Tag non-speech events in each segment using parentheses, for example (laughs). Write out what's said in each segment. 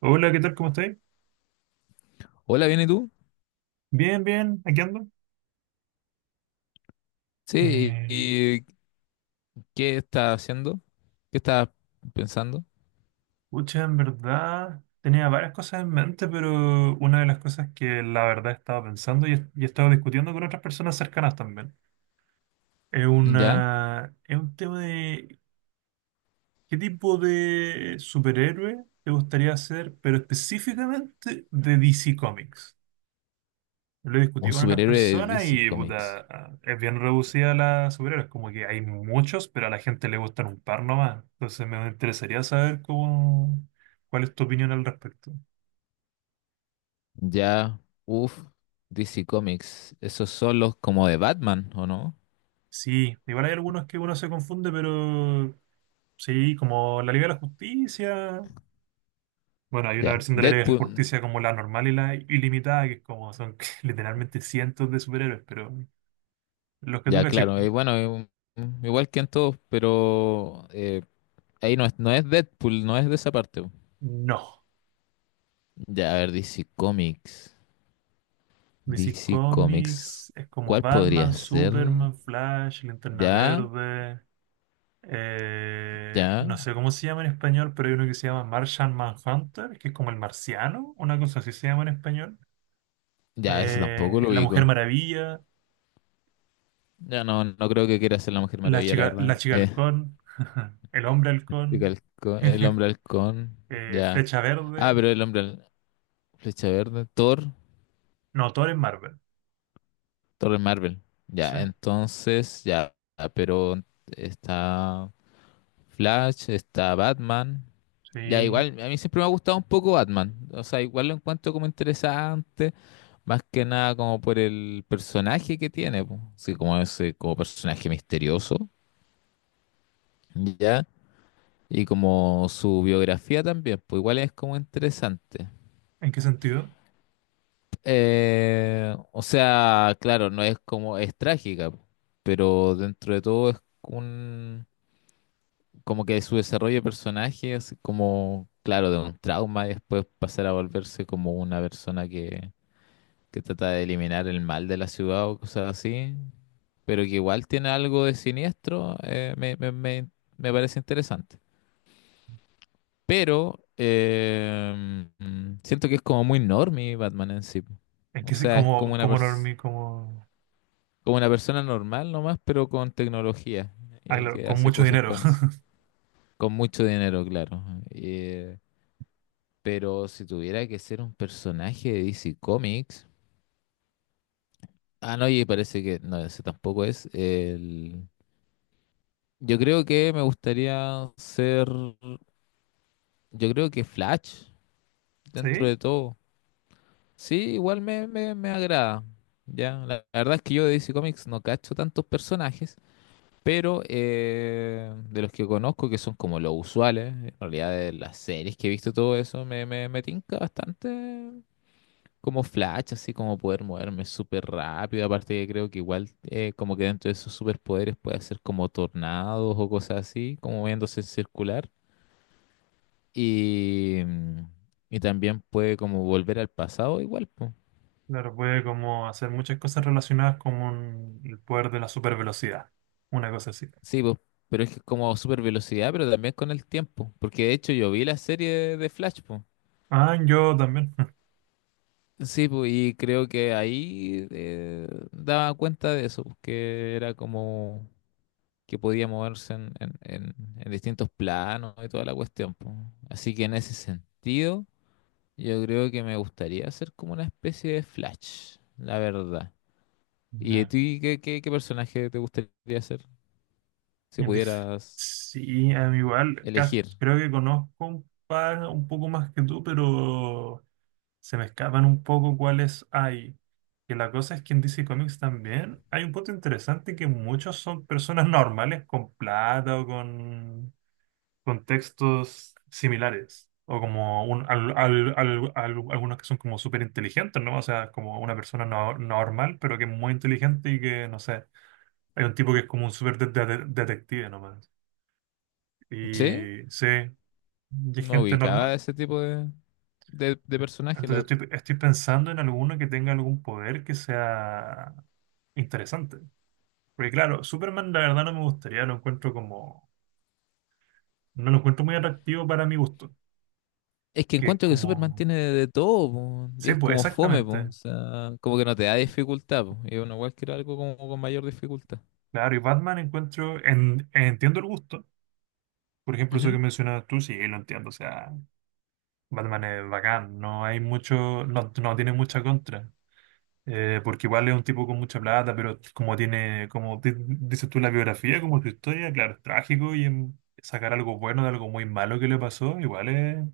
Hola, ¿qué tal? ¿Cómo estáis? Hola, ¿bien y tú? Bien, bien, aquí ando. Sí, Eh, ¿y qué estás haciendo? ¿Qué estás pensando? Pucha, en verdad tenía varias cosas en mente, pero una de las cosas que la verdad he estado pensando y he estado discutiendo con otras personas cercanas también Ya, es un tema de qué tipo de superhéroe te gustaría ser, pero específicamente de DC Comics. Lo he un discutido con otras superhéroe de personas DC y puta, Comics. Es bien reducida la superhéroes, como que hay muchos, pero a la gente le gustan un par nomás. Entonces me interesaría saber cuál es tu opinión al respecto. Ya, uff, DC Comics. Esos son los como de Batman, ¿o no? Sí, igual hay algunos que uno se confunde, pero sí, como la Liga de la Justicia. Bueno, hay una Ya, versión de la Liga de la Deadpool. Justicia como la normal y la ilimitada, que es como son (laughs) literalmente cientos de superhéroes, pero los que tú Ya, caché, claro, y bueno, igual que en todos, pero ahí no es Deadpool, no es de esa parte. no. Ya, a ver, DC Comics. DC DC Comics. Comics es como ¿Cuál Batman, podría ser? Superman, Flash, Linterna Ya, Verde. Ya, No sé cómo se llama en español, pero hay uno que se llama Martian Manhunter, que es como el marciano, una cosa así se llama en español. ya, ese tampoco lo La Mujer ubico. Maravilla, Ya, no, no creo que quiera ser la Mujer Maravilla, la la verdad. chica halcón, (laughs) el hombre halcón, El (laughs) Hombre Halcón, ya. Flecha Ah, Verde. Flecha Verde, Thor No, todo es Marvel. Torre Marvel. Sí, Ya, entonces, ya, pero está Flash, está Batman. Ya, sí. igual, a mí siempre me ha gustado un poco Batman. O sea, igual lo encuentro como interesante, más que nada como por el personaje que tiene, po. Sí, como ese, como personaje misterioso. Ya. Y como su biografía también, pues igual es como interesante. ¿En qué sentido? O sea, claro, no es como, es trágica, pero dentro de todo como que su desarrollo de personaje es como, claro, de un trauma y después pasar a volverse como una persona que trata de eliminar el mal de la ciudad o cosas así, pero que igual tiene algo de siniestro, me parece interesante. Pero siento que es como muy normie Batman en sí. po. O sea, es como Como, una como pers- normie, como como una persona normal nomás, pero con tecnología ah, y claro, que con hace mucho cosas dinero? con eso. Con mucho dinero, claro. Eh, pero si tuviera que ser un personaje de DC Comics. Ah, no, y parece que. No, ese tampoco es. El... Yo creo que me gustaría ser. Yo creo que Flash, (laughs) dentro ¿Sí? de todo. Sí, igual me agrada. Ya, la verdad es que yo de DC Comics no cacho tantos personajes, pero de los que conozco, que son como los usuales, en realidad de las series que he visto, todo eso me tinca bastante como Flash, así como poder moverme súper rápido. Aparte, que creo que igual, como que dentro de esos superpoderes puede hacer como tornados o cosas así, como moviéndose en circular. Y, mm, y también puede como volver al pasado, igual, pues. Claro, puede como hacer muchas cosas relacionadas con el poder de la supervelocidad. Una cosa así. Sí, pues, pero es que es como super velocidad, pero también con el tiempo. Porque de hecho yo vi la serie de Flash, pues. Ah, yo también. (laughs) Sí, pues, y creo que ahí daba cuenta de eso, pues, que era como que podía moverse en distintos planos y toda la cuestión, pues. Así que en ese sentido, yo creo que me gustaría ser como una especie de Flash, la verdad. ¿Y a Ya. ti qué personaje te gustaría ser si Es dif- pudieras Sí, a mí igual. Elegir? Creo que conozco un par un poco más que tú, pero se me escapan un poco cuáles hay. Que la cosa es que en DC Comics también hay un punto interesante que muchos son personas normales con plata o con contextos similares. O como algunos que son como súper inteligentes, ¿no? O sea, como una persona no, normal, pero que es muy inteligente y que, no sé, hay un tipo que es como un súper detective nomás. ¿Sí? Y sí, y es No gente ubicaba normal. ese tipo de personaje, la verdad. Estoy pensando en alguno que tenga algún poder que sea interesante. Porque claro, Superman la verdad no me gustaría, no lo encuentro muy atractivo para mi gusto. Es que Que es encuentro que Superman como, tiene de todo, po, y sí, es pues como fome, po, o exactamente. sea, como que no te da dificultad, po, y uno igual quiere algo como con mayor dificultad. Claro, y Batman entiendo el gusto. Por ejemplo, eso que Ujú. mencionabas tú, sí, lo entiendo. O sea, Batman es bacán, no hay mucho, no, no tiene mucha contra. Porque igual es un tipo con mucha plata, pero como tiene, como dices tú, la biografía, como su historia, claro, es trágico sacar algo bueno de algo muy malo que le pasó,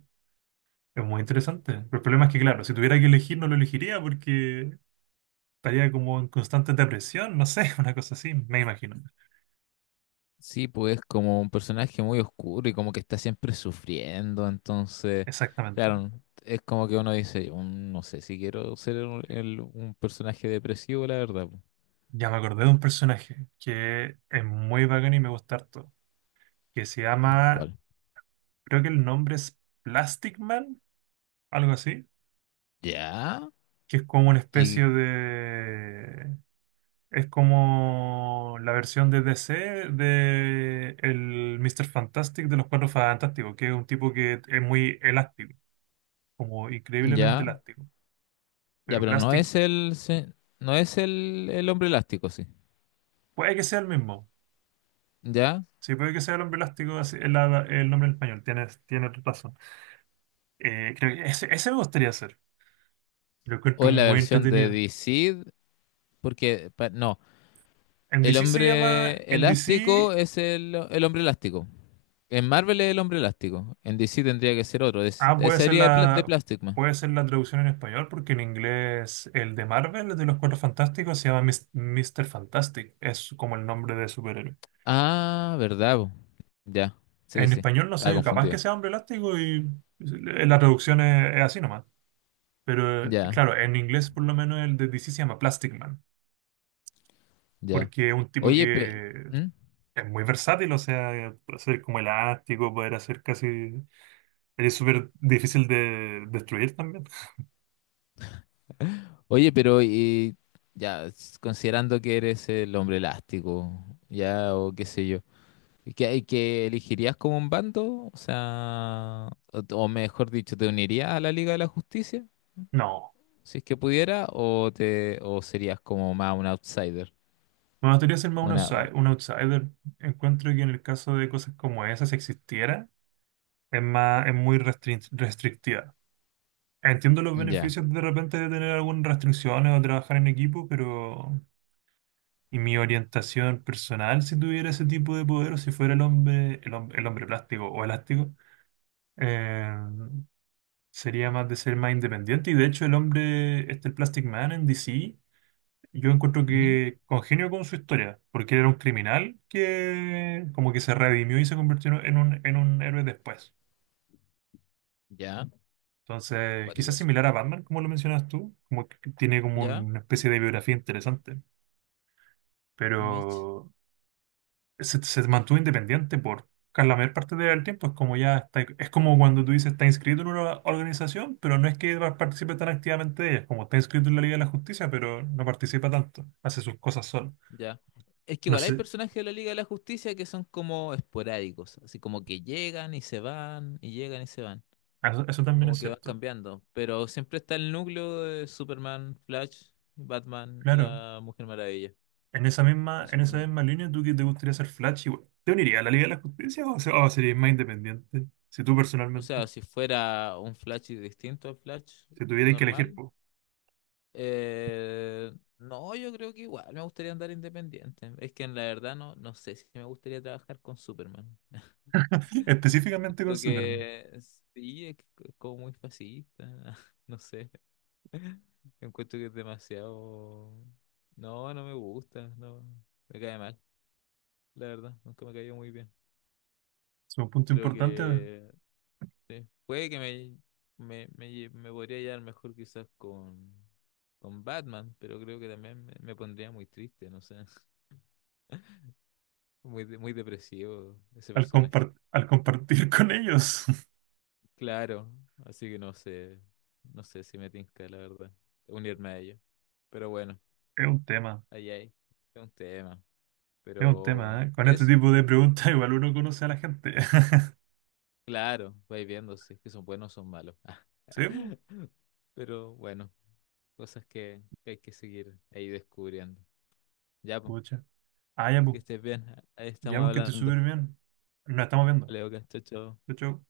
es muy interesante. Pero el problema es que, claro, si tuviera que elegir, no lo elegiría porque estaría como en constante depresión, no sé, (laughs) una cosa así, me imagino. Sí, pues es como un personaje muy oscuro y como que está siempre sufriendo, entonces, Exactamente. claro, es como que uno dice, "Mm, no sé si quiero ser un personaje depresivo, la verdad. Po". Ya me acordé de un personaje que es muy bacán y me gusta harto, que se llama, ¿Cuál? creo que el nombre es Plastic Man, algo así, ¿Ya? que es como una especie ¿Y de... Es como la versión de DC de el Mr. Fantastic de los Cuatro Fantásticos, que es un tipo que es muy elástico, como increíblemente ya? elástico. Ya, Pero pero Plastic no es el hombre elástico, sí. puede que sea el mismo. ¿Ya? Sí, puede que sea el hombre elástico, así es el nombre en español, tienes razón. Creo que ese me gustaría hacer. Lo encuentro O es la muy versión de entretenido. DC, porque no, En el DC se llama hombre en DC. elástico es el hombre elástico. En Marvel es el hombre elástico, en DC tendría que ser otro, Ah, sería de, de Plastic Man. puede ser la traducción en español, porque en inglés el de Marvel, el de los Cuatro Fantásticos, se llama Mr. Fantastic. Es como el nombre de superhéroe. Ah, verdad, po. Ya, sí, En sí, español no estaba sé, capaz que confundido. sea Hombre Elástico y la traducción es así nomás. Pero Ya, claro, en inglés por lo menos el de DC se llama Plastic Man, ya. porque es un tipo Oye, pe- que ¿Mm? es muy versátil, o sea, puede ser como elástico, poder hacer casi eres súper difícil de destruir también. Oye, pero y ya, considerando que eres el hombre elástico, ya, o qué sé yo. ¿Y que elegirías como un bando? O sea, o mejor dicho, ¿te unirías a la Liga de la Justicia? No, Si es que pudiera, o serías como más un outsider. me gustaría ser más un Una, u- un outsider. Encuentro que en el caso de cosas como esas, si existiera, es más, es muy restrictiva. Entiendo los ya. beneficios de repente de tener algunas restricciones o trabajar en equipo, pero y mi orientación personal, si tuviera ese tipo de poder o si fuera el hombre, el hombre plástico o elástico, eh, sería más de ser más independiente. Y de hecho, el hombre, este el Plastic Man en DC. Yo encuentro Ujú. que congenio con su historia, porque era un criminal que como que se redimió y se convirtió en en un héroe después. Ya, Entonces, cuático quizás eso. similar a Batman, como lo mencionas tú, como que tiene como Ya, una especie de biografía interesante, Mitch, pero se mantuvo independiente por casi la mayor parte del tiempo. Es como ya está, es como cuando tú dices está inscrito en una organización, pero no es que participe tan activamente de ella, como está inscrito en la Liga de la Justicia, pero no participa tanto, hace sus cosas solo. ya. Es que No igual hay sé, personajes de la Liga de la Justicia que son como esporádicos, así como que llegan y se van, y llegan y se van, eso también como es que van cierto. cambiando. Pero siempre está el núcleo de Superman, Flash, Batman, Claro, la Mujer Maravilla. Que en Son esa como misma línea, ¿tú que te gustaría ser Flash igual? ¿Te unirías a la Liga de la Justicia o, o serías más independiente? Si tú O personalmente, sea, si fuera un Flash y distinto al Flash si tuvierais que elegir, normal, po. eh, no, yo creo que igual me gustaría andar independiente. Es que en la verdad no, no sé si me gustaría trabajar con Superman. (laughs) (laughs) Específicamente con Siento Superman. que sí, es como muy fascista, (laughs) no sé. Encuentro que es demasiado... No, no me gusta, no, me cae mal, la verdad, nunca me cayó muy bien. Es un punto Creo importante al, que Sí. Puede que me podría llevar mejor quizás con Batman, pero creo que también me pondría muy triste, no sé. (laughs) Muy depresivo ese personaje. Al compartir con ellos. (laughs) Claro, así que no sé, no sé si me tinca, la verdad, unirme a ello. Pero bueno, Es un tema, ahí hay, es un tema. es un Pero tema, ¿eh? Con este eso, tipo de preguntas igual uno conoce a la gente. (laughs) claro, vais viendo si es que son buenos o son malos. Sí, po. (laughs) Pero bueno, cosas que hay que seguir ahí descubriendo. Ya, pues. Pucha. Ah, ya, pues. Que estés bien. Ahí Ya, estamos pues que estés hablando. súper bien. Nos estamos viendo. Vale, ok, chao, chao. Chau, chau.